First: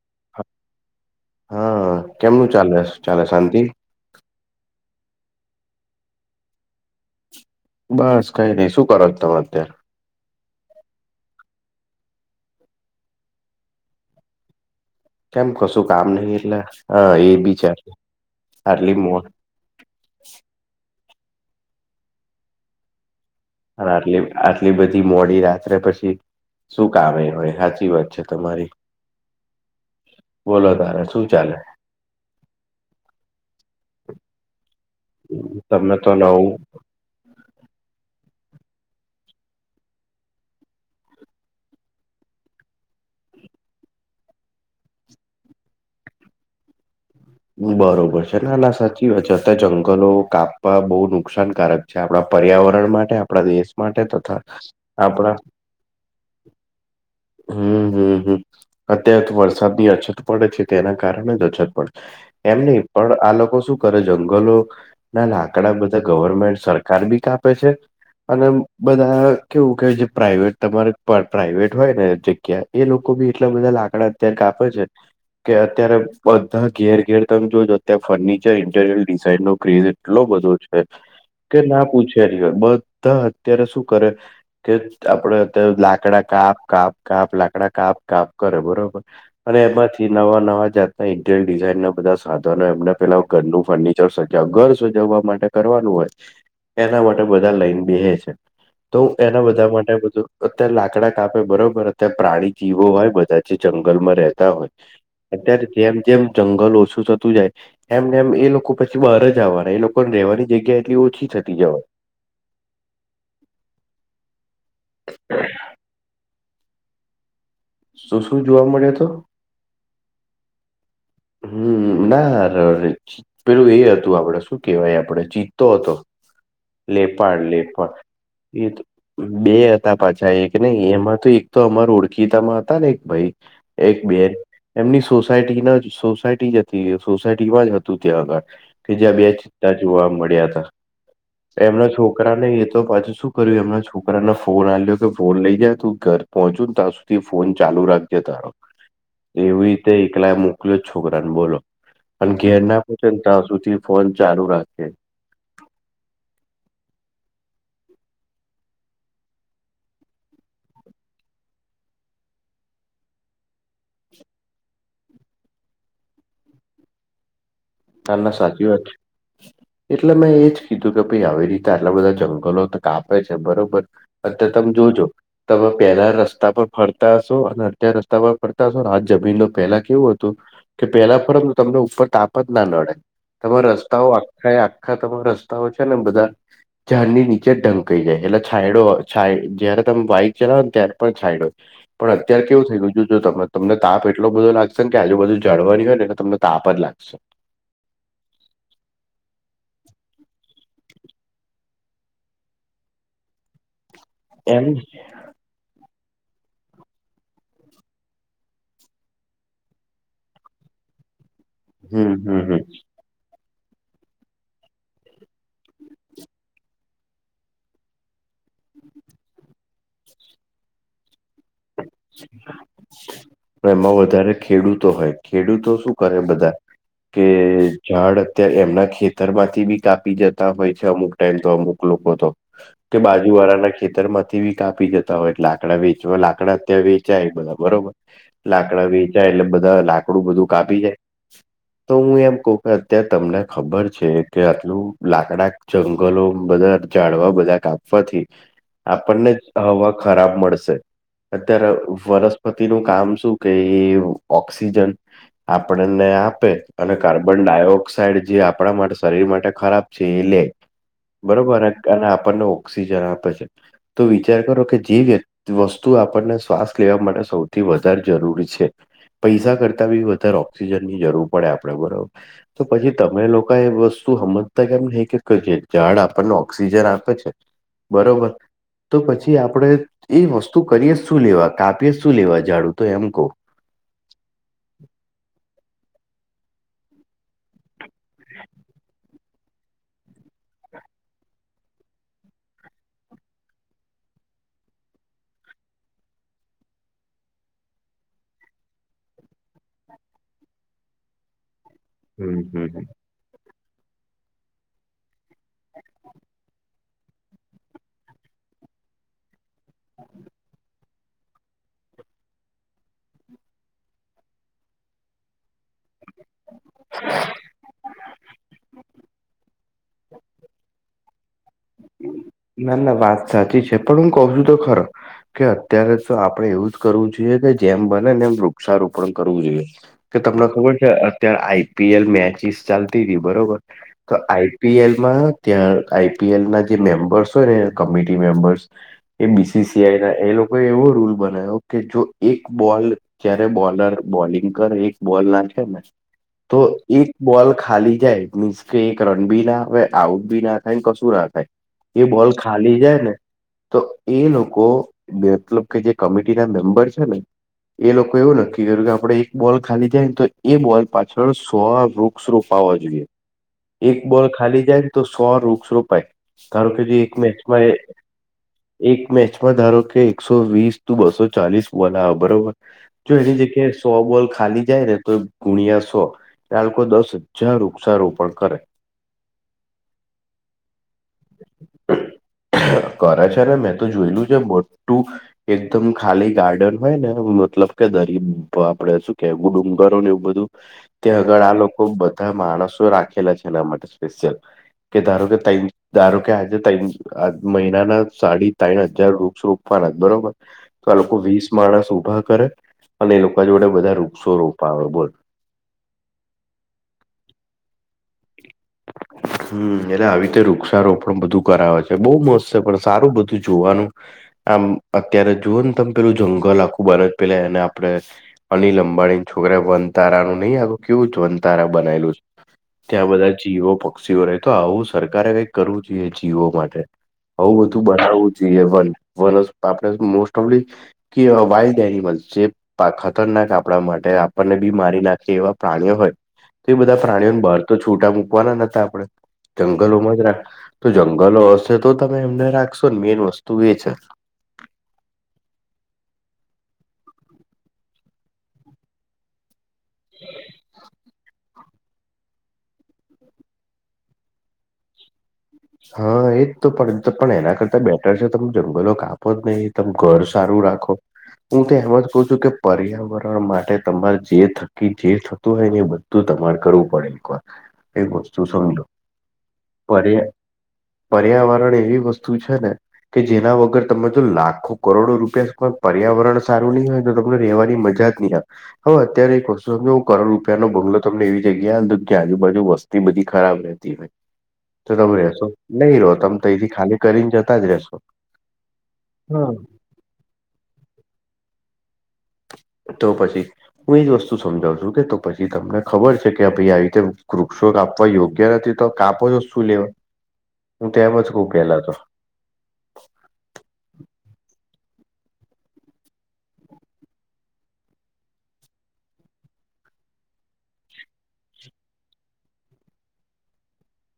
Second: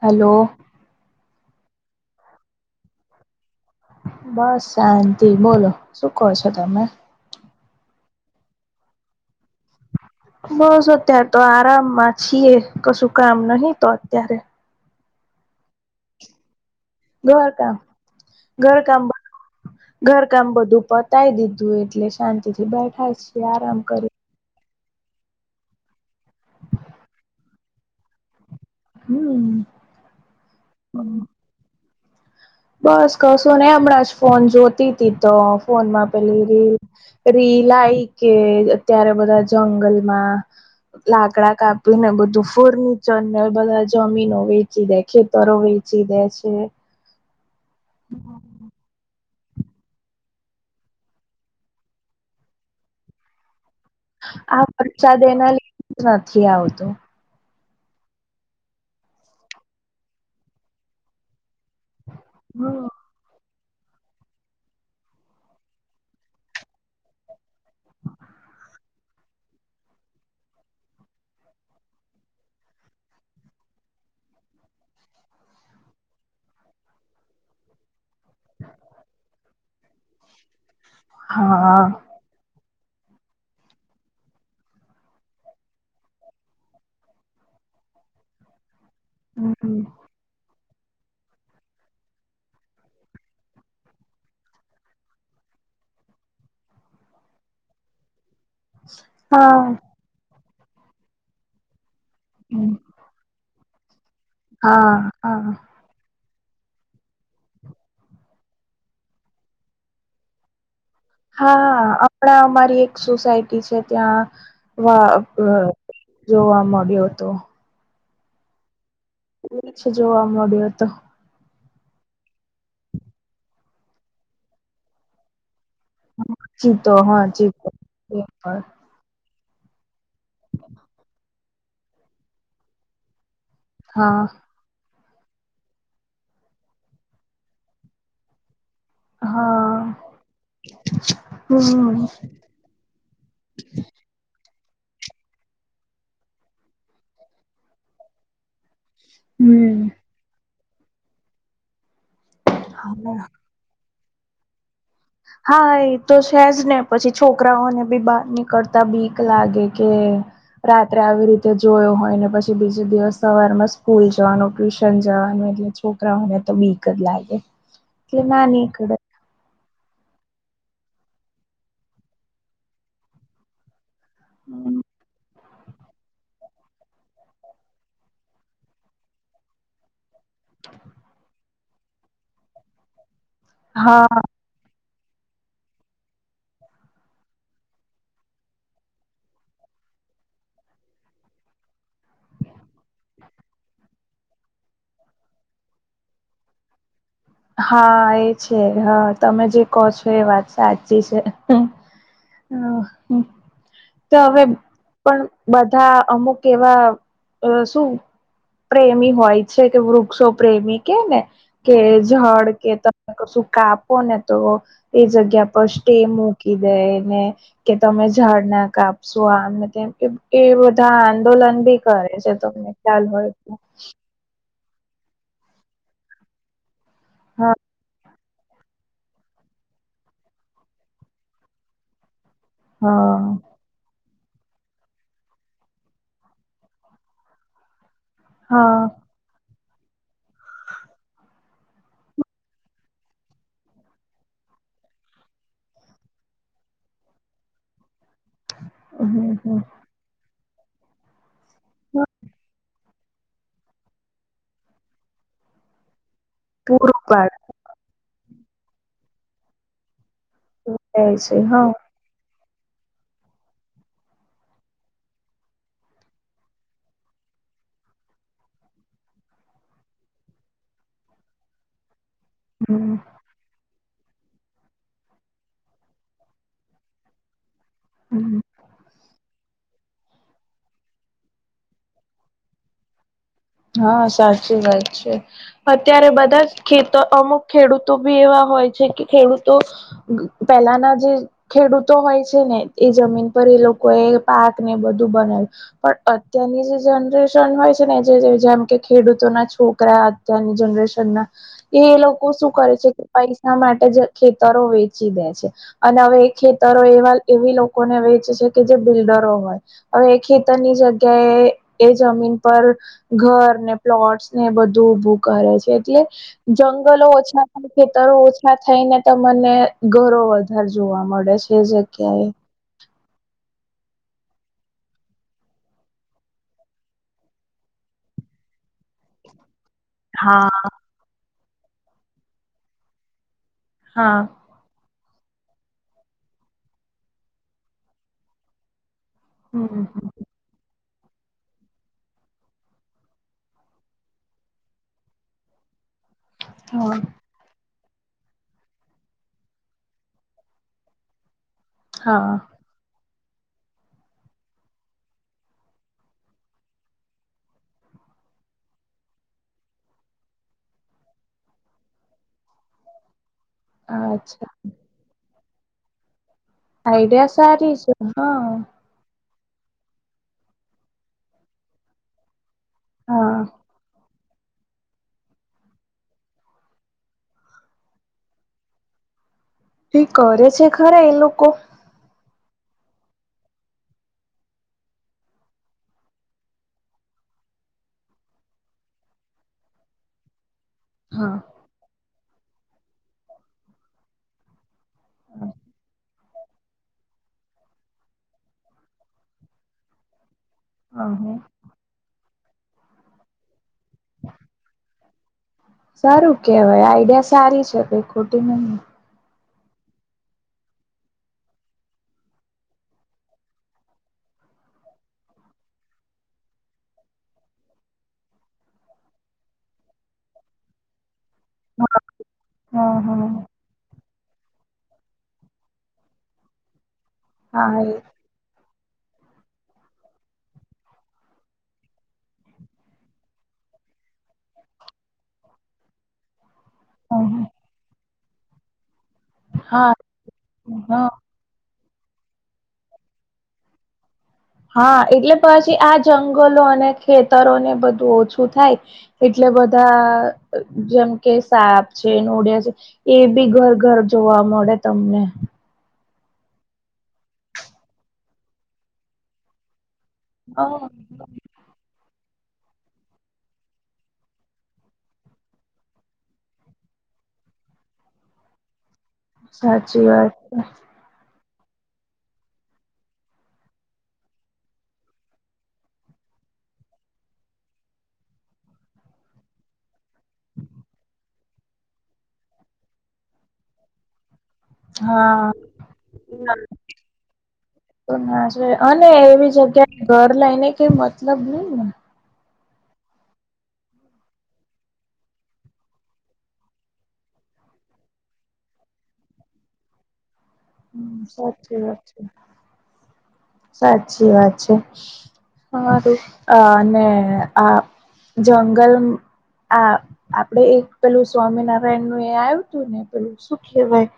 Hello હા કેમનું ચાલે ચાલે શાંતિ? બસ શાંતિ બોલો શું કો છો તમે? બસ કઈ નઈ શું કરો તમે અત્યારે બસ અત્યારે તો આરામમાં છીએ કશું કામ નહી તો અત્યારે. કેમ કશું કામ નહિ એટલે હ એ બી છે ઘરકામ આટલી ઘરકામ મોટી ઘરકામ બધું પતાય દીધું એટલે શાંતિ થી બેઠા છે. પણ આટલી આટલી બધી મોડી રાત્રે પછી શું કામે હોય હાચી વાત છે તમારી. હમ બોલો તારે શું ચાલે? બસ કશું ને હમણાં જ ફોન જોતી તી તો ફોન તમે માં તો પેલી નવું રીલ રીલ આઈ કે અત્યારે બધા જંગલમાં લાકડા કાપી ને બધું ફર્નિચર ને બધા જમીનો વેચી દેે તરો વેચી દે છે બરોબર છે ના ના સાચી વાત છે અત્યારે જંગલો કાપવા બહુ નુકસાનકારક જે આપણા પર્યાવરણ માટે આપણા દેશ માટે તથા આ વરસાદ આપણા એના લીધે જ નથી આવતો. હ્મ હ્મ હ્મ અત્યારે તો વરસાદની અછત પડે છે તેના કારણે જ અછત પડે એમની હમ, પણ આ લોકો શું કરે જંગલો ના લાકડા બધા ગવર્મેન્ટ સરકાર બી કા હશે અને બધા કેવું કે જે પ્રાાઈવેટ તમારે પ્રાાઈવેટ હોય ને જગ્યા, એ લોકો બી એટલા બધા લાકડા ત કાપે છે કે અત્યારે તા ઘેર ઘેર તમે જોજો અત્યારે ફર્નિચર ઇન્ટેરિયર ડિઝાઇન નો ક્રેઝ એટલો બધો છે કે ના હા. પૂછે હોય બધા અત્યારે શું કરે કે આપડે અત્યારે લાકડા કાપ કાપ કાપ લાકડા કાપ કાપ કરે બરોબર અને હમ, એમાંથી નવા નવા જાત ડિઝાઇન ના બધા સાધનો એમને પેલા ઘરનું ફર્નિચર સજાવવા ઘર સજવવા માટે કરવાનું હોય એના માટે બધા લઈન બેહે છે. તો હું એના હા. બધા માટે બધું અત્યારે લાકડા કાપે બરોબર તે પ્રાણી હમ, જીવો હોય બધા જે જંગલમાં રેહતા હોય હા હા અત્યારે જેમ તેમ જંગલ ઓછું થતું જાય એમ ને એમ એ લોકો પછી બહાર જ આવવાના એ લોકોને રેહવાની જગ્યા એટલી ઓછી થતી જવાય હા આપણા અમારી એક સોસાયટી છે ત્યાં જોવા મળ્યો હતો. શું શું જોવા મળયો તો? રીંછ જોવા મળ્યો હતો હમ્મ ના ર રે પેલું એ હતું આપડે શું કેવાય આપડે ચીતો હતો. ચીતો હા લેપાડ ચીતો લેપાડ એ તો બે હતા પાછા એક નઈ એમાં તો એક તો અમાર ઓળખીતામાં હતા ને એક ભાઈ એક હા બેન, એમની સોસાયટી ના જ સોસાયટી જ હતી સોસાયટીમાં જ હતું ત્યાં આગળ. કે જ્યાં બે ચિત્તા હા જોવા મળ્યા હતા. એમના હમ છોકરા ને એ તો પાછુ શું કર્યું એમના છોકરાને ફોન આલયો કે ફોન લઈ જાય તું ઘર પહોંચુ ને ત્યાં સુધી ફોન ચાલુ રાખજે તારો [inaudible] એવી હમ રીતે એકલા મોકલ્યો છોકરાને બોલો પણ ઘેર ના પોછ હા ત્યાં સુધી ફોન ચાલુ રાખશે હા એ તો છેજ ને પછી છોકરાઓને બી બહાર નીકળતા બીક લાગે કે રાત્રે આવી રીતે જોયો હોય ને પછી બીજ દિવસ સવાર માં સ્કૂલ જવાનું ટ્યુશન જવાનું એટલે છોકરાઓને તો બીક જ લાગે. ના એટલે ના સાચી વાત છે. નીકળે એટલે મેં એજ કીધું કે ભાઈ આવી રીતે આટલા બધા જંગલો તો કાપે છે બરોબર અત્યારે તમે જોજો તમે પહેલા રસ્તા રસ્તા પર ફરતા હશો અને અતાર રસ્તા પર ફરતા હશો આ જમીન ન પહેલા કેવું હતું? કે પેલા ફરક તો તમને ઉપર તાપ જ ના નડે તમામે રસ્તાઓ, હા કઈ આખા તમા રસ્તાઓ છે ને બધા ઝરની નીચે ઢંકાઈ જાય એટલે છાયડો જય્યારે તમે વાઈક ચલાવો ને ત્યારે પણ છાયડોય પણ અત્યારે કેવું થઈ ગયું છે જો ત તમને તાપ એટલો બધો લાગશે કે આજુધુ જાળવાની હોય ને તમને તા પર લાગશે. હા એ છે હા તમે જે કહો છો એ વાત સાચી છે. હ તો હવે એમ પણ બધા અમુક એવા શું? પ્રેમી હોય છે કે વૃક્ષો પ્રેમી કે ને કે હમ હમ જળ કે હમ સુ કાપો ને તો એ જગ્યા પર સ્ટે મૂકી દેને, કે તમે ઝાળ ના કાપશો આમ એ બધા આંદોલન બી કરે છે તમને ખ્યાલ હોય? એમાં વધારે ખેડૂતો હોય ખેડૂતો શું કરે બધા કે હા ઝાડ અત્યારે એમના ખેતર માંથી બી કાપી જતા હોય છે અમુક ટાઈમ તો અમુક લોકો તો કે હા બાજુવાળાના ખેતર માંથી બી કાપી જતા હોય એટલેાકડા વેચવા લાકડા ત્યાં વેચાય બધા બરોબર હા લાકડા વેચાય એટલે બધા લાકડું બધું કાપી જાય. તો હું એમ કહ કે અત્યારે તમને ખબર છે કે આટલું લાકડા જંગલો બધા જાડવા બધા કાપવાથી હમ આપણને હમ હવા ખરાબ મળશે. અત્યારે વનસ્પતિ નું કામ શું? કેઈ ઓક્સિજન આપણને આપે અને પૂરું પાડ કાર્બન ડાયોક્સ ઓક્સાઇડ જે આપણા માટે શરીર માટે ખરાબ છે એ લે, જાય છે બરોબર હા અને આપણને, ઓક્સિજન આપે છે તો વિચાર કરો કે જે વ્ય વસ્તુ વસ્તુ આપણને શ્વાસ લેવા માટે સૌથી વધારે જરૂરી છે. પૈસા કરતા બી વધારે ઓક્સિજન ની જરૂર પડે આપડે બરોબર તો પછી હમ તમે લોકો એ વસ્તુઓ તું સમમજતા કેમને હ? ઝાડ આપણને ઓક્સિજન આપે છે બરોબર હમ તો પછી આપડે એ વસ્તુ કરીએ શું લેવા કાપીએ શું લેવા ઝાડુ તો એમ કહ? હા સાચી વાત છે અત્યારે બધા જ ખેત અમુક ખેડૂતો બી એવા હોય છે કે ખેડૂતો પહેલાના જે, ખેડૂતો હોય છે ને એ જમીન પર એ લોકો એ પાક ને બધું બનાવ્યું. પણ અત્યારની જે જનરેશન હોય છે ને, જેમ કે ખેડૂતોના છોકરા અત્યારની જનરેશન ના, એ એ લોકો હમ શું કરે હમ છે કે પૈસા માટે જ ખેતરો વેચી દે છે. અને હવે ખેતરો એવા એવી લોકોને વેચે છે કે જે બિલ્ડરો હોય. હવે ખેતરની જગ્યાએ એ જમીન પર ઘર ને પ્લોટસ ને એ બધું ભું કરે છે એટલે જંગલો ઓછા ખેતરો ઓછા થઈ ને તમને ઘરો વધાર જોવા મળે છે જગ્યાએ. ના ના વાત સાચી છે પણ હું કઉ છું તો ખરો, કે અત્યારે તો આપડે એવું જ કરવું જોઈએ કે જેમ બને ને એમ વૃક્ષારોપણ કરવું જોઈએ. કે તમને હા ખબર છે અત્યારે આઈપીએલ મેચિસ ચાલતી હતી બરોબર. તો હા આઈ આઈપીએલ માં ત્યાં આઈપીએલ ના જે મેમ્બર્સ હોય ને કમિટી મેમ્બર્સ એ હમ બીસીસીઆઈ ના એ લોકોએ એવો રૂલ બનાવ્યો કે જો એક બોલ જય્યારે બોલર બોલિંગ કરે એક બોલ ના છે ને તો હા એક બોલ ખાલી જાય મીન્સ કે એક રન બી ના આવે આઉટ બી ના થાય કશું ના થાય. એ બોલ હા ખા લી જાય ને, તો એ લોકો મતલબ કે જે કમિટી ના મેમ્બર છે ને એ લોકો એવું નક્કી કર્યું કે આપડે એક બોલ ખાલી જાય ને તો એ બોલ પાછળ સો વૃક્ષ રોપાવા જોઈએ એક બોલ અચ્છા ખાલી જાય ને તો સો વૃક્ષ રોપાય. ધારો કે જે એક આઈડિયા મેચમાં એ સારી છે હા એક મેચમાં ધારો કે એકસો વીસ ત બસો ચાલીસ બોલ આવે બરોબર. જો હા એની જગ્યાએ સો બોલ ખાલી જાય ને તો ગુણ્યાસો એ લોકો દસ હજાર વૃક્ષારોપણ કરે. એ કરે છે ખરા એ લોકો? કરે છે ને મેં તો જોયેલું છે બટુ એકદમ ખાલી ગાર્ડન હોય ને મતલબ કે દરી આપડે શું કેવું ડુંગરો ને એવું બધું. [inaudible] ત્યાં હા આગળ આ લોકો બધા માણસો રાખેલા છે એના માટે સ્પેશિયલ કે ધારો કે ધારો કે આજે ત આ મહિનાના સાડી ત્રણ હજાર વૃક્ષ રોપવાના જ બરોબર. તો આ હા લોકો હ વીસ માણસ ઉભા કરે અને એ લોકો જોડે બધા વૃક્ષો રોપાવે બોલ. સારું કેવાય આઈડિયા સારી છે કઈ ખોટી નઈ. [inaudible] હમ એટલે આવી રીતે વૃક્ષારોપણ બધું કરાવે છે બહુ મસ્ત છે પણ સારું બધું જોવાનું આમ અત્યારે જોુ તમ પેલું જંગલ આખું બને પેલા એને આપડણે અનિલ અંબાણી છોકરા વનતારા નું નહીં આગ કેવું જ વનતારા હા બનાલું છે. હા ત્યાં હા બધા [inaudible] પક્ષીઓ રેતો આવું સરકારે કઈક કરવું જોઈએ જીવો માટે. અવું બધું હા એ બનાવવું જોઈએ વન વનસઆપણે મોસ્ટ ઓફલી કે વાઇલ્ડ એનિમલ છે ખતરનાક આપણા માટે આપણને બી મારી નાખી એવા પ્રાણીઓ હોય. તો એ બધા પ્રાણીઓને બહાર તો છૂટા મૂકવાના નતા આપડણે હા જંગલોમાં જ રાખ, તો હા જંગલો હશે તો તમે એમને રાખશો ને, મેન વસ્તુ એ છે. હા એટલે પછી આ જંગલો અને ખેતરોને બધું ઓછું થાય એટલે બધા જેમ કે સાપ છે, નોડિયા છે એ બી ઘર-ઘર જોવા મળે તમને. હા એજ તો પણ પણ એના કરતા બેટર છે, તમે જંગલો કાપો જ નહીં. તમે ઘર સારું હા, રાખો હું તો એમ જ કહ છું કે પર્યાવરણ માટે તમારે જે થકી જે થતું હોય ને એ બ તું તમારે કરવું પડે એક વાર, એક વસ્તુ સમજો સાચી પર્યા વાત છે. પર્યાવરણ એવી વસ્તુ છે ને કે જેના વગર તમે જો લાખો કરોડો રૂપિયા પર્યાવરણ સારું નહી હોય તો તમને રહેવાની મજા [unintelligible] હવે અત્યારે કશું સમજ હું કરોડ રૂપિયા નો બંગલો તમને એવી જગ્યા હતો કે આજુબાજુ વસ્તી બધી ખરાબ રહેતી. હા [unintelligible] [inaudible] નહી રહો તમે તો એથી ખાલી કરીને જતા જ રહેશો. તો ના છે અને એવી હા. જગ્યાએ ઘર લઈને કઈ મતલબ ની ને. તો પછી હું એજ વસ્તુ સમજાવ છું કે તો પછી તમને ખબર છે કે ભાઈ આવી રીતે વૃક્ષોક આપવા યોગ્ય નથી તો કાપો છો શું લેવા, હું તો હમ, એમજ કઉ સાચી પહેલા તો વાત છે સાચી વાત છે હારુ અને આ જંગલ આ આપણેે એક પેલું સ્વામિનારાયણ નું એ આવ્યું હતું ને પેલું શું કહેવાય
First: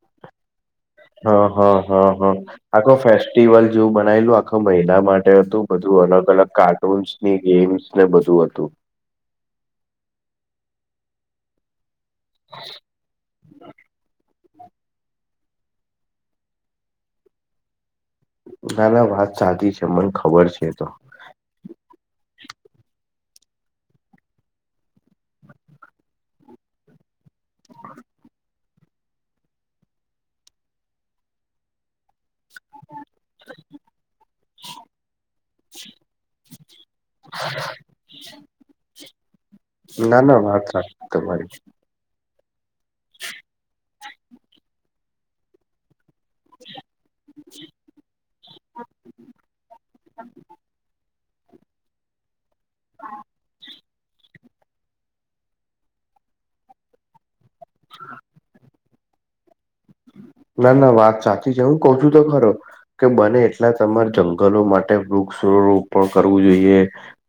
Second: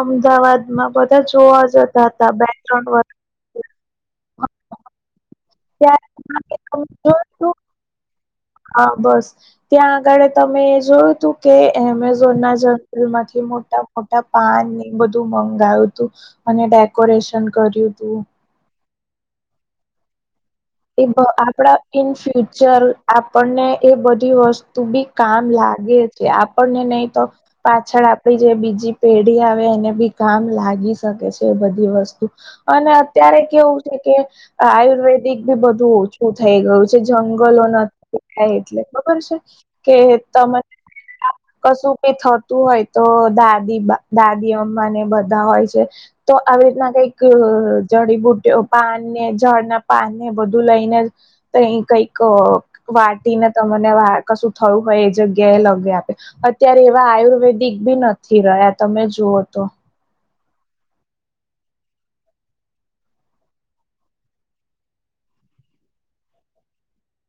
અમદાવાદમાં બધા જોવા જતા હતા બે ત્રણ વર્ષ. લ જેવું બનાયલું આખું મહિલા માટે હતું બધું અલગ અલગ કાર્ટૂન્સ ની ગેમ્સ ને બધું હતું. હા બસ ત્યાં આગળ તમે જોયું તું કે એમ [inaudible] મોટા મોટા પાનને બધું મંગાવું તું અને ડેકોરેશન કર્યું તું. ના ના વાત સાચી છે, મને ખબર છે એ તો. આપણા ઇન ફ્યુચર આપણને એ બધી વસ્તુ બી કામ લાગે છે આપણને નહી તો પાછળ આપડી જે બીજી પેઢી આવે એને બી કામ લાગી શકે છે એ બધી વસ્તુ. અને અત્યારે કેવું છે કે આયુર્વેદ બી બધું ઓછું થઈ ગયું છે જંગલો નથી થાય એટલે ખબર છે? કે ના ના તમે વાત સાચી તમારી. કશું કઈ થતું હોય તો દાદી દાદી અમ્મા ને બધા હોય છે. તો આવી રીતના કઈક જડીબુટો, પાનને ઝાળના પાનને બધું લઈને. તઈ કઈક વાટીને તમને વાર કશું થયું હોય એ જગ્યાએ લગે આપે, અત્યારે એવા આયુર્વેદિક ભી નથી રહ્યા. તમે જુઓ તો ના, ના વાત સાચી છે. હું કઉ છું તો ખરો કે બને એટલા તમારે જંગલો માટે વૃક્ષ રોપણ કરવું જોઈએ.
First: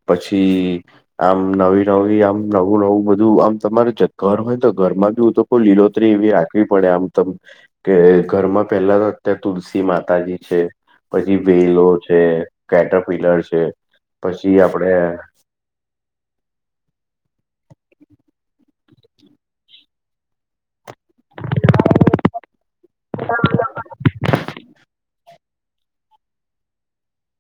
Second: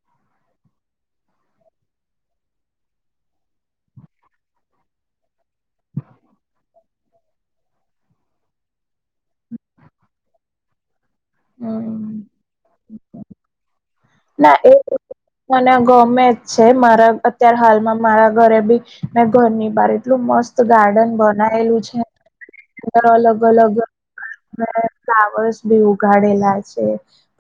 પછી આમ નવી-નવી આમ નવું-નવું બધું આમ તમારે [unintelligible] લીલોતરી એવી રાખવી પડે આમ તમ. કે ઘરમાં પહેલા તો અત્યારે તુલસી માતાજી છે. પછી વેલો હમ છે, કેટરપિલર છે, ના પછી એ આપડે મને આ ગમે જ છે, મારા અત્યારે હાલમાં મારા ઘરે બી મેં ઘરની બાર એટલું મસ્ત ત ગાર્ડન બનાયેલું છે. અલગ-અલગ [inaudible] ફ્લાવર્સ બી ઊગ ગાડેલા છે.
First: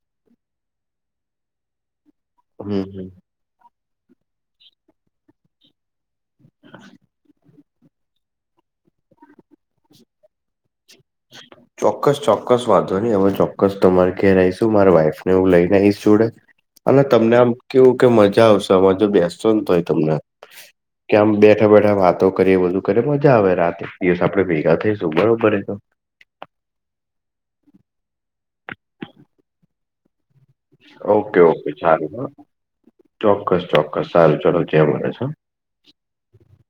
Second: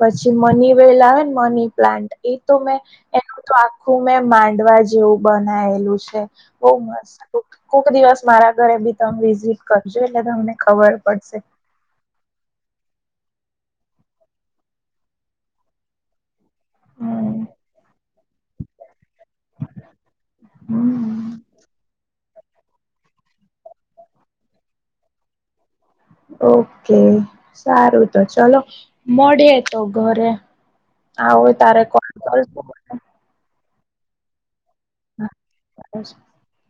પછી મની વેલા આવેન મની પ્લાન્ટ એ તો મેં હમ હમ એનું તો આખું મેં માંડવા જેવું બનાયેલું છે. બહુ મસ્ત. કોક કોક દિવસ મારા ઘરે બી તમે વિઝિટ કર જો એટલે તમને ખબર પડશે. ચોક્કસ-ચોક્કસ, વાંધો નહીં. હવે ચોક્કસ તમારે ઘેર આવીશ હું, મારા વાઈફ ને હું લઈને આઈશ જોડે. અને તમને હમ આમ કેવું કે મજા આવશે અમાં જો બેસજો જ ને તો હોય તમને. કે આમ હમ બેઠા-બેઠા વાત તો કરીએ, બધું કરીએ, મજા આવે રાતે. એક દિવસ આપડે ભેગા થઈશું બરોબર એ તો. ઓકે, સારું તો ચલો, મળીએ તો ઘરે. આવો તારે કોલ કરજો મને. ચોક્કસ-ચોક્કસ, સારું ચાલો [unintelligible] [inaudible]